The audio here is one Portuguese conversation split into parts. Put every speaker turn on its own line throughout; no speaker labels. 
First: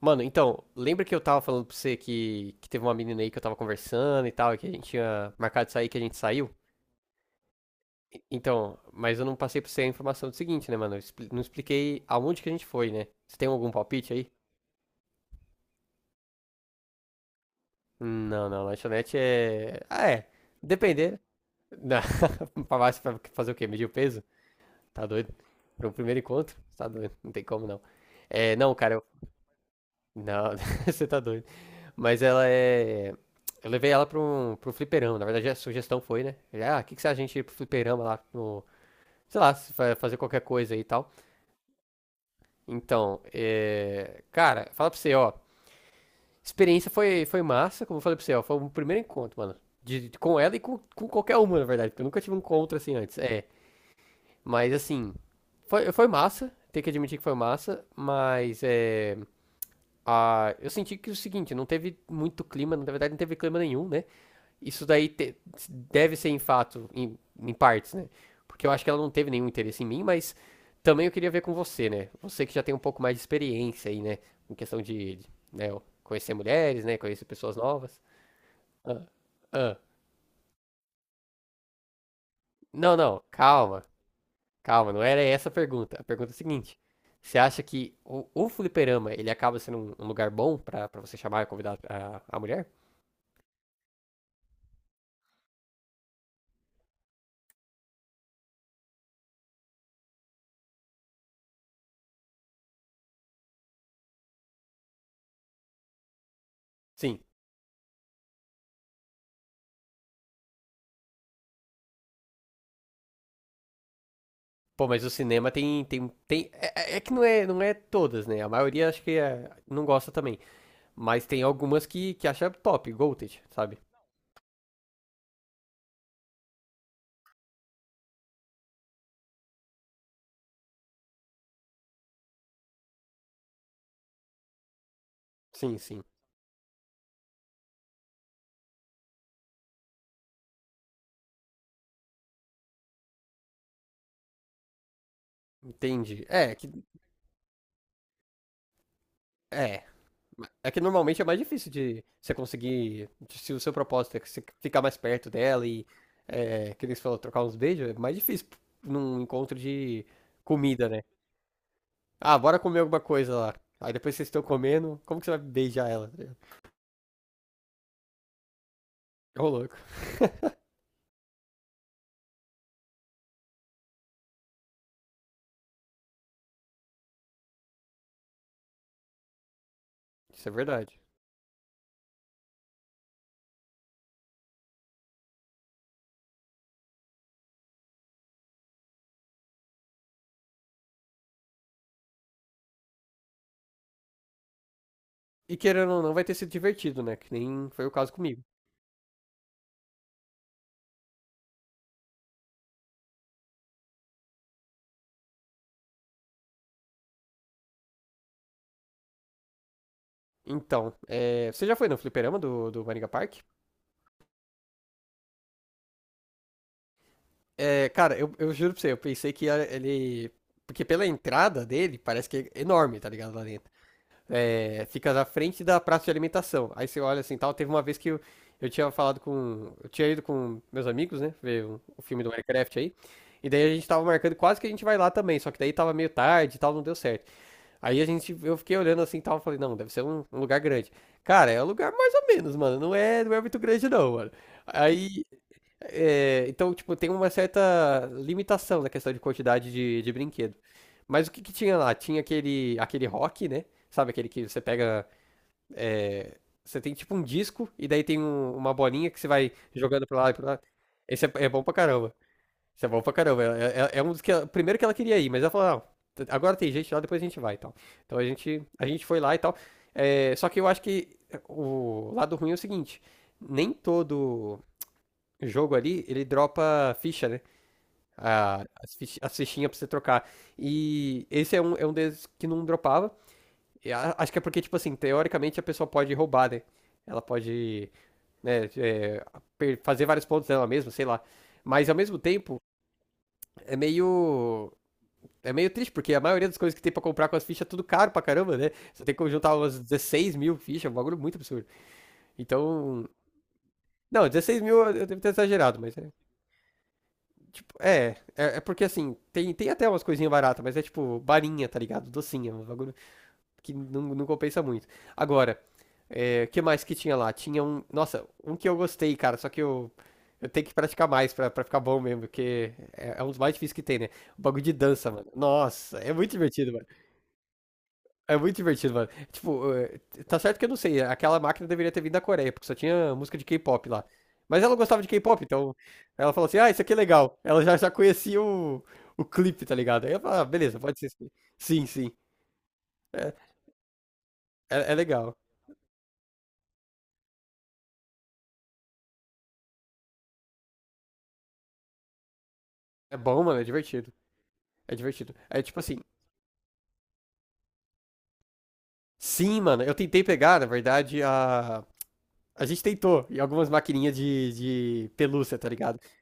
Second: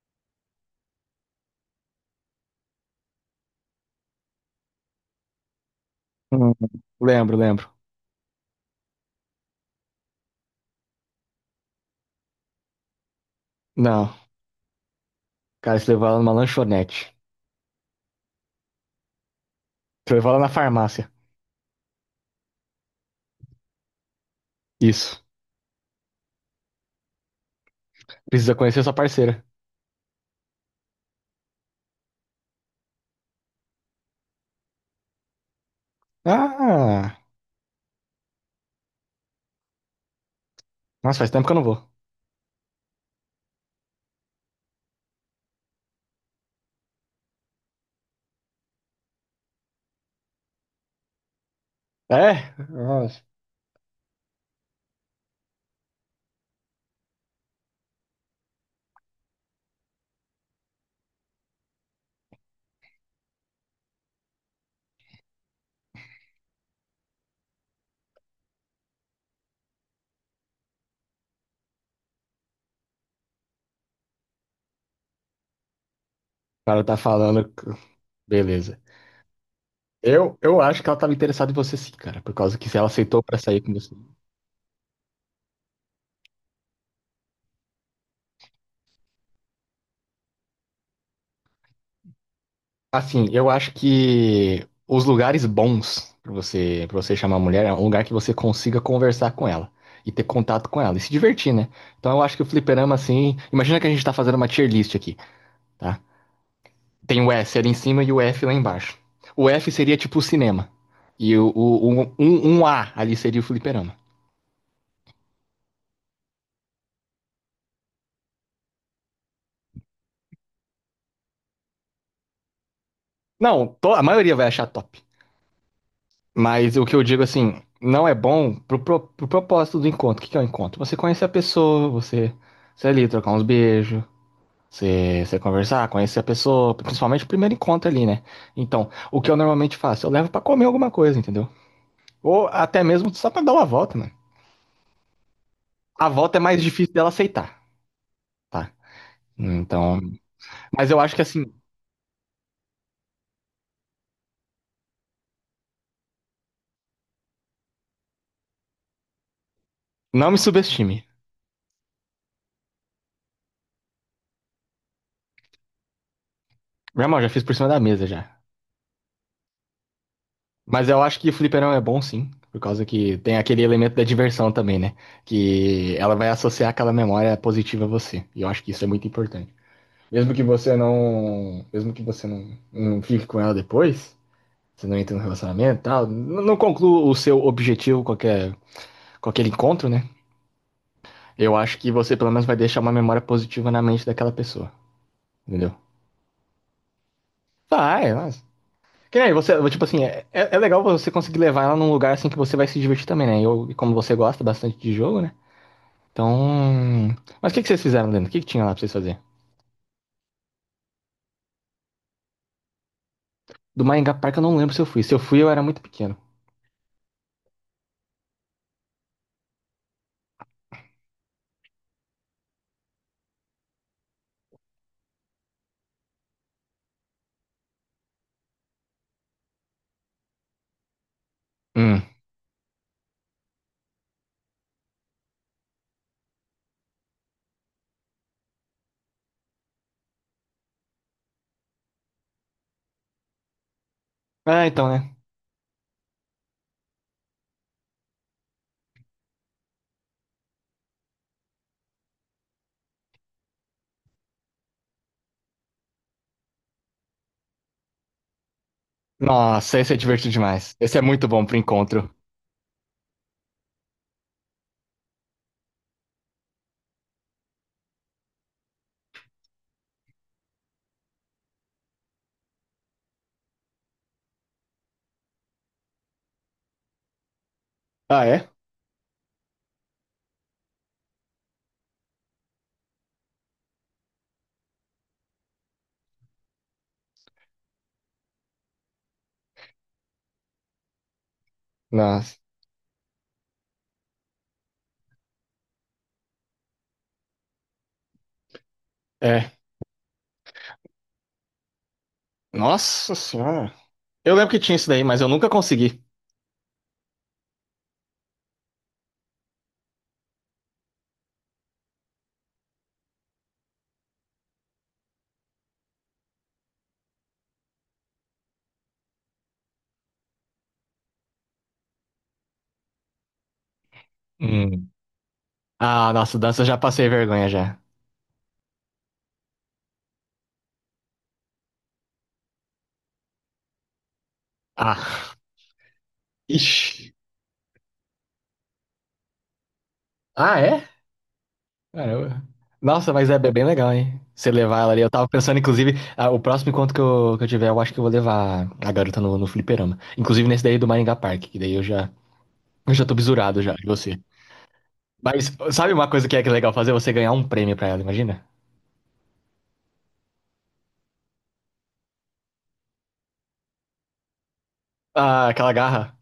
Mano, então, lembra que eu tava falando pra você que teve uma menina aí que eu tava conversando e tal, e que a gente tinha marcado de sair, que a gente
Hum,
saiu?
lembro, lembro.
Então, mas eu não passei pra você a informação do seguinte, né, mano? Não expliquei aonde que a gente foi, né? Você tem algum palpite
Não,
aí?
cara, você levou ela numa lanchonete.
Não, não, lanchonete é. Ah,
Você
é.
levou ela na farmácia.
Depender. Não. Pra baixo, pra fazer o quê? Medir o peso? Tá
Isso.
doido? Pra um primeiro encontro? Tá doido, não tem como não.
Precisa
É, não,
conhecer sua
cara, eu.
parceira.
Não, você tá doido. Mas ela é. Eu levei ela pra um fliperama. Na verdade, a sugestão foi, né? Ah, o que que se a
Ah,
gente ir pro fliperama lá no. Sei lá, se fa- fazer qualquer coisa aí e tal.
nossa, faz tempo que eu não vou.
Então, cara, fala pra você, ó. Experiência foi, massa, como eu falei pra você, ó. Foi o primeiro encontro, mano. De, com ela e com qualquer uma, na verdade. Porque eu nunca tive um
É?
encontro assim antes.
Nossa. O
É. Mas assim. Foi, massa. Tem que admitir que foi massa. Mas é. Ah, eu senti que é o seguinte, não teve muito clima, na verdade não teve clima nenhum, né? Isso daí te- Deve ser em fato, em partes, né? Porque eu acho que ela não teve nenhum interesse em mim, mas também eu queria ver com você, né? Você que já tem um pouco mais de experiência aí, né? Em questão né, conhecer
cara
mulheres,
tá
né? Conhecer
falando.
pessoas novas.
Beleza.
Ah, ah.
Eu acho que ela tava interessada em você sim, cara. Por causa que se ela
Não,
aceitou
não,
pra sair com
calma,
você.
calma, não era essa a pergunta. A pergunta é a seguinte: você acha que o fliperama ele acaba sendo um lugar bom pra você chamar e convidar a mulher?
Assim, eu acho que os lugares bons para você chamar a mulher é um lugar que você consiga conversar com ela e ter contato com ela e se divertir, né? Então eu acho que o fliperama, assim, imagina que a gente tá fazendo uma tier list aqui, tá? Tem
Sim.
o S ali em cima e o F lá embaixo. O F seria tipo o cinema. E um A ali seria o fliperama.
Pô, mas o cinema tem, é que não é, todas, né? A maioria acho não gosta também. Mas tem algumas que acha top, Goated,
Não,
sabe?
to- A maioria vai achar top. Mas o que eu digo assim, não é bom pro propósito do encontro. O que que é o encontro? Você conhecer a pessoa, você, você ali, trocar uns beijos. Você, você
Sim,
conversar,
sim.
conhecer a pessoa, principalmente o primeiro encontro ali, né? Então, o que eu normalmente faço? Eu levo pra comer alguma coisa, entendeu? Ou até mesmo só pra dar uma volta, mano. A
Entendi.
volta é
É,
mais
que.
difícil dela aceitar, tá?
É.
Então,
É que
mas eu acho que
normalmente é mais
assim,
difícil de você conseguir. Se o seu propósito é que você ficar mais perto dela e. É, que eles falam trocar uns beijos, é mais difícil num encontro de
não me
comida, né?
subestime.
Ah, bora comer alguma coisa lá. Aí depois vocês estão comendo, como que você vai beijar ela?
Meu irmão, já fiz por cima da mesa já.
Ô, louco.
Mas eu acho que o fliperão é bom sim, por causa que tem aquele elemento da diversão também, né? Que ela vai associar aquela memória positiva a você. E eu acho que isso é muito importante. Mesmo que
Isso é
você
verdade.
não, mesmo que você não, não fique com ela depois, você não entra no relacionamento tal. Não conclua o seu objetivo com aquele encontro, né? Eu acho que você pelo menos vai deixar uma memória positiva na mente daquela pessoa.
E
Entendeu?
querendo ou não, vai ter sido divertido, né? Que nem foi o
Vai,
caso comigo.
mas. Que nem você, tipo assim, é legal você conseguir levar ela num lugar assim que você vai se divertir também, né? E como você gosta bastante de jogo, né? Então. Mas o que, que vocês fizeram, Leandro? O que, que tinha lá pra vocês fazer?
Então, é, você já foi no fliperama do Maringa Park?
Do Maringá Park eu não lembro se eu fui. Se eu fui, eu era muito pequeno.
É, cara, eu juro pra você, eu pensei ele. Porque pela entrada dele, parece que é enorme, tá ligado? Lá dentro. É, fica na frente da praça de alimentação. Aí você olha assim tal. Teve uma vez que eu tinha falado com. Eu tinha ido com meus amigos, né? Ver
Hum.
o filme do Minecraft aí. E daí a gente tava marcando, quase que a gente vai lá também. Só que daí tava meio tarde e tal, não deu certo. Aí a gente, eu fiquei olhando assim e tal, falei, não, deve ser um lugar grande. Cara, é um lugar mais ou menos, mano. Não é, muito grande, não, mano.
Ah, então, né?
Aí. É, então, tipo, tem uma certa limitação na questão de quantidade de brinquedo. Mas o que que tinha lá? Tinha aquele rock, né? Sabe aquele que você pega. É, você tem tipo um disco e daí tem uma bolinha que você vai
Nossa, esse é
jogando pra lá
divertido
e pra lá.
demais. Esse é
Esse
muito
é,
bom
é
pro
bom pra
encontro.
caramba. Isso é bom pra caramba. É, é um dos que. Primeiro que ela queria ir, mas ela falou, "Não, agora tem gente lá, depois a gente vai e tal." Então a gente foi lá e tal. É, só que eu acho que é, o lado ruim é o seguinte: nem todo jogo ali ele dropa ficha, né?
Ah, é?
As fichinhas pra você trocar. E esse é é um deles que não dropava. Acho que é porque, tipo assim, teoricamente a pessoa pode roubar, né? Ela pode, né, fazer vários pontos dela mesma, sei lá. Mas ao mesmo
Nossa.
tempo, é meio. É meio triste, porque a maioria das coisas que tem pra comprar com as fichas é tudo caro pra caramba, né? Você tem que
É.
juntar umas 16.000 fichas, é um bagulho muito absurdo. Então.
Nossa senhora.
Não,
Eu lembro que
dezesseis
tinha
mil
isso daí,
eu devo
mas eu
ter
nunca
exagerado, mas
consegui.
é. Tipo, é. É, é porque assim, tem até umas coisinhas baratas, mas é tipo barinha, tá ligado? Docinha, um bagulho que não, não compensa muito. Agora, é, o que mais que tinha lá? Tinha um. Nossa, um que eu gostei, cara, só que eu. Eu tenho que praticar mais pra ficar bom mesmo, porque é, é um dos mais difíceis que tem, né? O bagulho de
Hum.
dança, mano. Nossa,
Ah,
é muito
nossa, dança eu
divertido,
já
mano.
passei vergonha já.
É muito divertido, mano. Tipo, tá certo que eu não sei, aquela máquina deveria ter vindo da Coreia, porque só tinha música de K-pop lá. Mas ela gostava de
Ah,
K-pop, então ela falou assim: ah, isso aqui é
ixi.
legal. Ela já conhecia o clipe, tá ligado? Aí eu falei: ah,
Ah,
beleza,
é?
pode ser isso aqui. Sim, sim.
Caramba. Nossa, mas
É,
é bem legal, hein? Você levar ela
é, é
ali. Eu tava
legal.
pensando, inclusive, ah, o próximo encontro que eu tiver, eu acho que eu vou levar a garota no fliperama. Inclusive nesse daí do Maringá Park, que daí eu já tô
É bom, mano,
bisurado
é
já de
divertido.
você.
É divertido.
Mas
É tipo
sabe
assim,
uma coisa que é legal fazer? Você ganhar um prêmio pra ela, imagina?
sim, mano, eu tentei pegar, na verdade, a. A gente tentou em algumas maquininhas de
Ah,
pelúcia, tá
aquela
ligado?
garra.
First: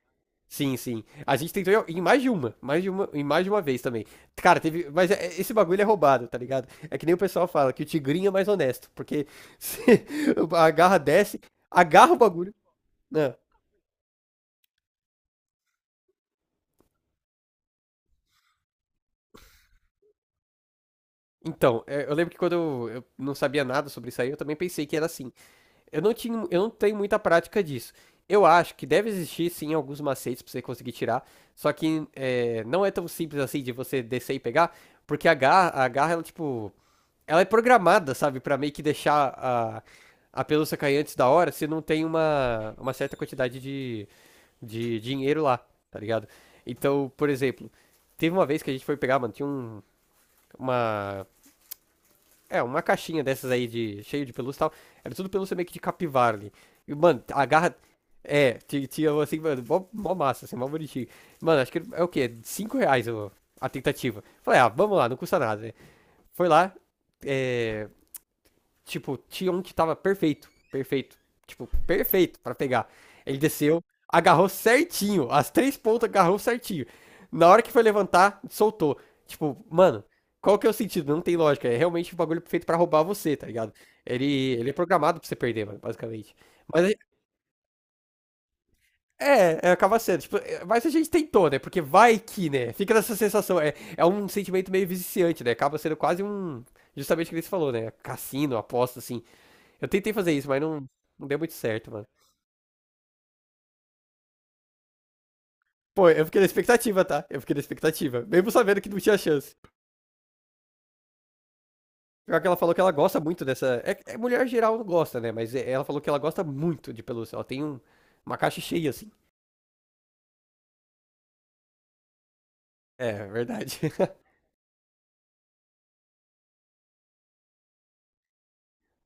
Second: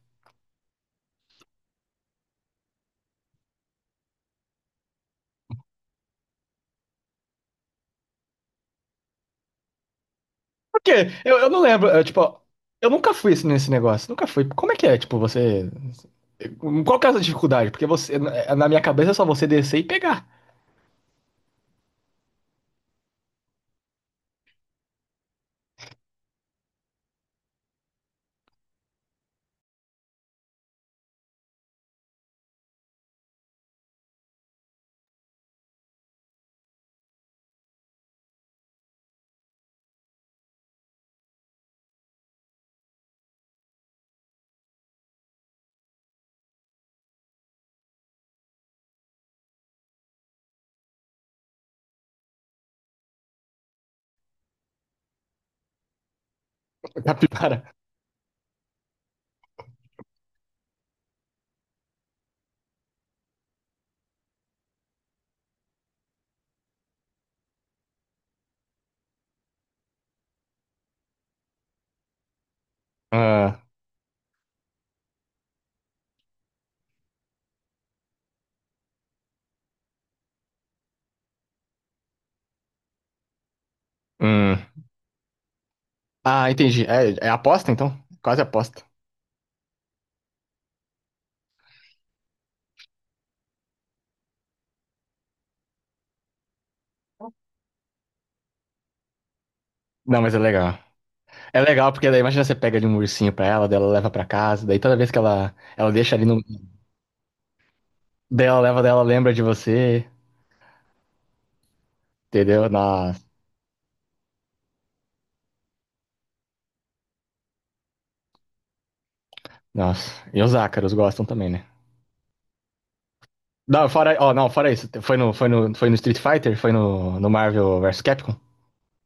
Sim, sim. A gente tentou em mais de uma, em mais de uma vez também. Cara, teve, mas esse bagulho é roubado, tá ligado? É que nem o pessoal fala que o tigrinho é mais honesto, porque se a
Por
garra
quê? Eu,
desce,
eu não lembro, eu,
agarra o
tipo,
bagulho.
eu nunca fui
Não.
assim, nesse negócio, nunca fui. Como é que é, tipo, você... Qual que é essa dificuldade? Porque você, na é, na minha cabeça é só você descer e pegar
Então, é, eu lembro que quando eu não sabia nada sobre isso aí, eu também pensei que era assim. Eu não tinha, eu não tenho muita prática disso. Eu acho que deve existir sim alguns macetes pra você conseguir tirar, só que é, não é tão simples assim de você descer e pegar, porque a garra ela tipo. Ela é programada, sabe, pra meio que deixar a pelúcia cair antes da hora se não tem uma certa quantidade de dinheiro lá, tá ligado? Então, por exemplo, teve uma vez que a gente foi pegar, mano, tinha um, uma. É, uma caixinha dessas aí de cheio de pelúcia e tal. Era tudo pelúcia meio que de capivara ali. E, mano, a
capivara.
garra. É, tinha assim, mano, mó, mó massa, assim, mó bonitinho. Mano, acho que é o quê? R$ 5 a tentativa. Falei, ah, vamos lá, não custa nada, né? Foi lá, é. Tipo, tinha um que tava perfeito, perfeito, tipo, perfeito pra pegar. Ele
Ah,
desceu, agarrou certinho, as três pontas agarrou certinho. Na hora que foi levantar, soltou. Tipo, mano, qual que é o sentido? Não tem lógica. É realmente um bagulho feito pra roubar você, tá ligado? Ele,
hum.
Ele é programado pra você perder, mano, basicamente.
Ah, entendi.
Mas
É aposta, então? Quase aposta.
é, é, acaba sendo. Tipo, é, mas a gente tentou, né? Porque vai que, né? Fica nessa sensação. É, é um sentimento meio viciante, né? Acaba sendo quase um. Justamente o que ele falou, né? Cassino, aposta, assim. Eu tentei
Não,
fazer
mas é
isso, mas
legal.
não, não deu muito
É
certo,
legal
mano.
porque daí, imagina você pega ali um ursinho pra ela, daí ela leva pra casa, daí toda vez que ela
Pô,
deixa ali
eu
no...
fiquei na expectativa, tá? Eu fiquei na expectativa.
Daí
Mesmo
ela
sabendo
leva,
que
daí
não
ela
tinha
lembra de
chance.
você,
Pior que ela
entendeu?
falou que ela
Nossa,
gosta muito dessa. É, é mulher geral não gosta, né? Mas ela falou que ela gosta muito de pelúcia. Ela tem uma caixa cheia, assim.
nossa. E os ácaros gostam também, né?
É, verdade.
Não, fora, ó, não, fora isso. Foi no Street Fighter? Foi no Marvel vs Capcom?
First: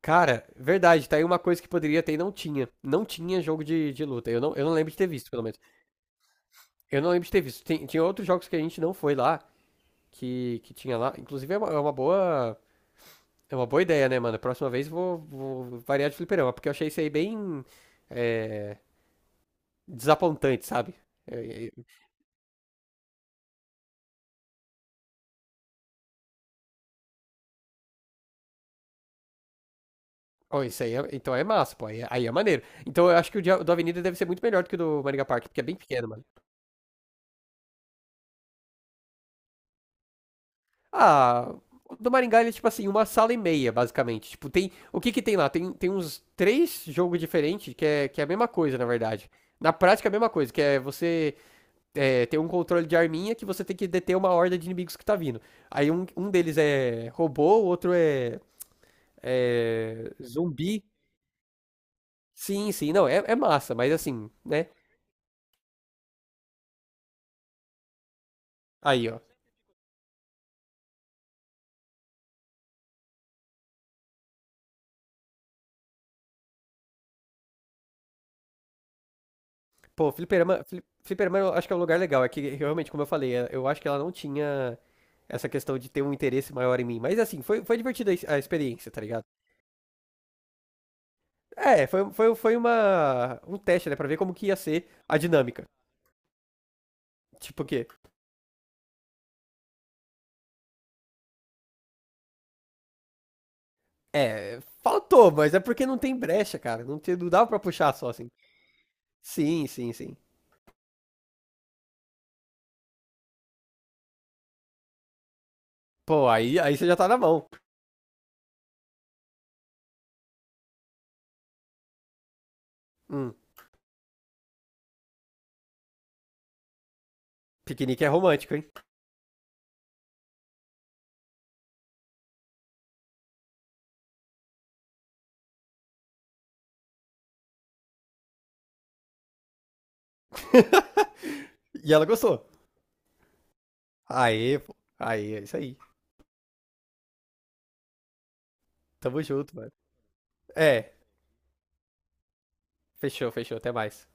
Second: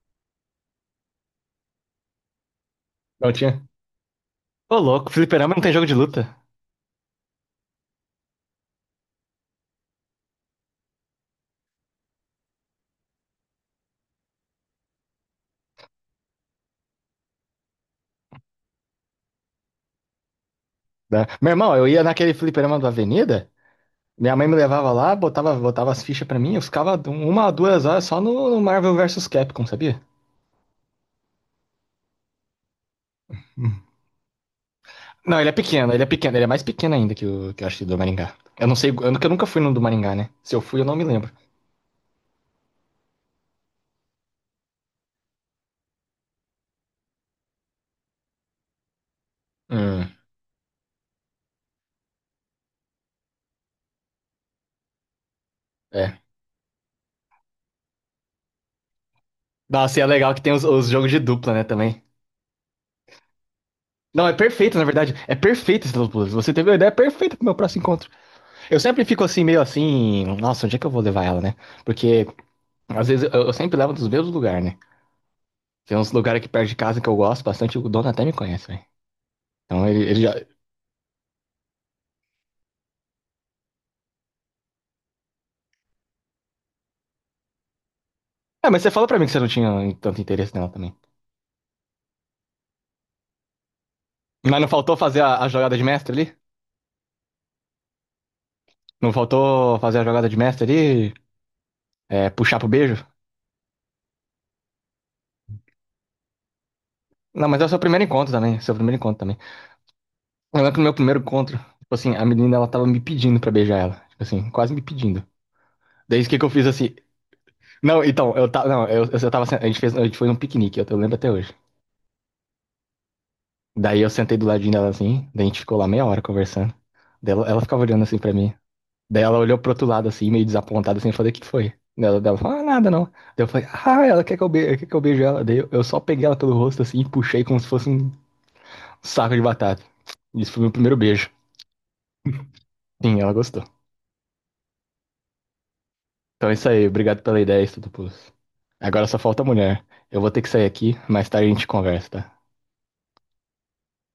Cara, verdade, tá aí uma coisa que poderia ter e não tinha. Não
Não
tinha
tinha?
jogo de luta. Eu não
Ô,
lembro de ter
louco,
visto, pelo
fliperama
menos.
não tem jogo de luta.
Eu não lembro de ter visto. Tem, tinha outros jogos que a gente não foi lá, que tinha lá. Inclusive é uma boa. É uma boa ideia, né, mano? Próxima vez vou, vou variar de fliperama, porque eu achei isso aí bem, é, desapontante, sabe?
Né? Meu
É, é,
irmão, eu ia naquele fliperama da Avenida, minha mãe me levava lá, botava as fichas pra mim, eu ficava uma, a duas horas só no Marvel vs Capcom, sabia?
ó, isso aí, então é massa, pô. Aí, aí é maneiro. Então eu acho que o dia do
Hum.
Avenida deve ser muito melhor do que o do Maringá
Não,
Park,
ele é
porque é bem
pequeno, ele é
pequeno, mano.
pequeno, ele é mais pequeno ainda que o que eu acho que do Maringá. Eu não sei, eu nunca fui no do Maringá, né? Se eu fui, eu não me lembro.
Ah, o do Maringá ele é tipo assim, uma sala e meia, basicamente. Tipo, tem. O que que tem lá? Tem uns três jogos diferentes que é a mesma coisa, na verdade. Na
Hum,
prática é a mesma coisa, que é você, é, tem um controle de arminha que você tem que deter uma horda de inimigos que tá vindo. Aí
é.
um deles é robô, o outro é,
Nossa, e é
é
legal que tem os,
zumbi.
os jogos de dupla, né, também.
Sim, sim, não, é, é massa, mas
Não,
assim,
é
né?
perfeito, na verdade. É perfeito esse Los Blues. Você teve uma ideia perfeita pro meu próximo encontro. Eu sempre
Aí, ó.
fico assim, meio assim, nossa, onde é que eu vou levar ela, né? Porque às vezes eu sempre levo dos mesmos lugares, né? Tem uns lugares aqui perto de casa que eu gosto bastante, o dono até me conhece, velho. Então ele,
Pô,
ele já.
fliperama, fliperama eu acho que é um lugar legal. É que realmente, como eu falei, eu acho que ela não tinha essa questão de ter um interesse maior em mim. Mas assim, foi, foi divertida a a
É, mas você
experiência, tá
falou pra
ligado?
mim que você não tinha tanto interesse nela também.
É, foi, foi, foi uma, um teste, né? Pra ver como que ia
Mas não
ser
faltou
a
fazer a
dinâmica.
jogada de mestre ali?
Tipo, que.
Não faltou fazer a jogada de mestre ali? É, puxar pro beijo?
É, faltou, mas é porque não tem brecha, cara. Não, te, não dava
Não,
pra
mas é o seu
puxar
primeiro
só assim.
encontro também. Seu primeiro encontro também.
Sim, sim, sim.
Eu lembro que no meu primeiro encontro, tipo assim, a menina ela tava me pedindo pra beijar ela. Tipo assim, quase me pedindo. Daí
Pô,
o que que eu
aí,
fiz
aí você
assim?
já tá na mão.
Não, então, eu tava. Não, eu tava. A gente fez, a gente foi num piquenique, eu lembro até hoje.
Hum,
Daí eu sentei do ladinho dela assim, daí a gente ficou lá meia hora conversando. Daí ela ficava olhando
piquenique é
assim pra mim.
romântico, hein?
Daí ela olhou pro outro lado assim, meio desapontada assim, eu falei, o que que foi? Daí ela falou, ah, nada não. Daí eu falei, ah, ela quer que eu beijo ela. Daí eu só peguei ela pelo rosto assim e puxei como se fosse um saco de batata. Isso foi meu primeiro beijo.
E ela gostou.
Sim, ela gostou.
Aê, pô. Aê, é isso aí.
Então é isso aí, obrigado pela ideia, Estudopoulos. Agora só
Tamo
falta a
junto, mano.
mulher. Eu vou ter que sair aqui,
É,
mais tarde a gente conversa, tá?
fechou, fechou. Até mais.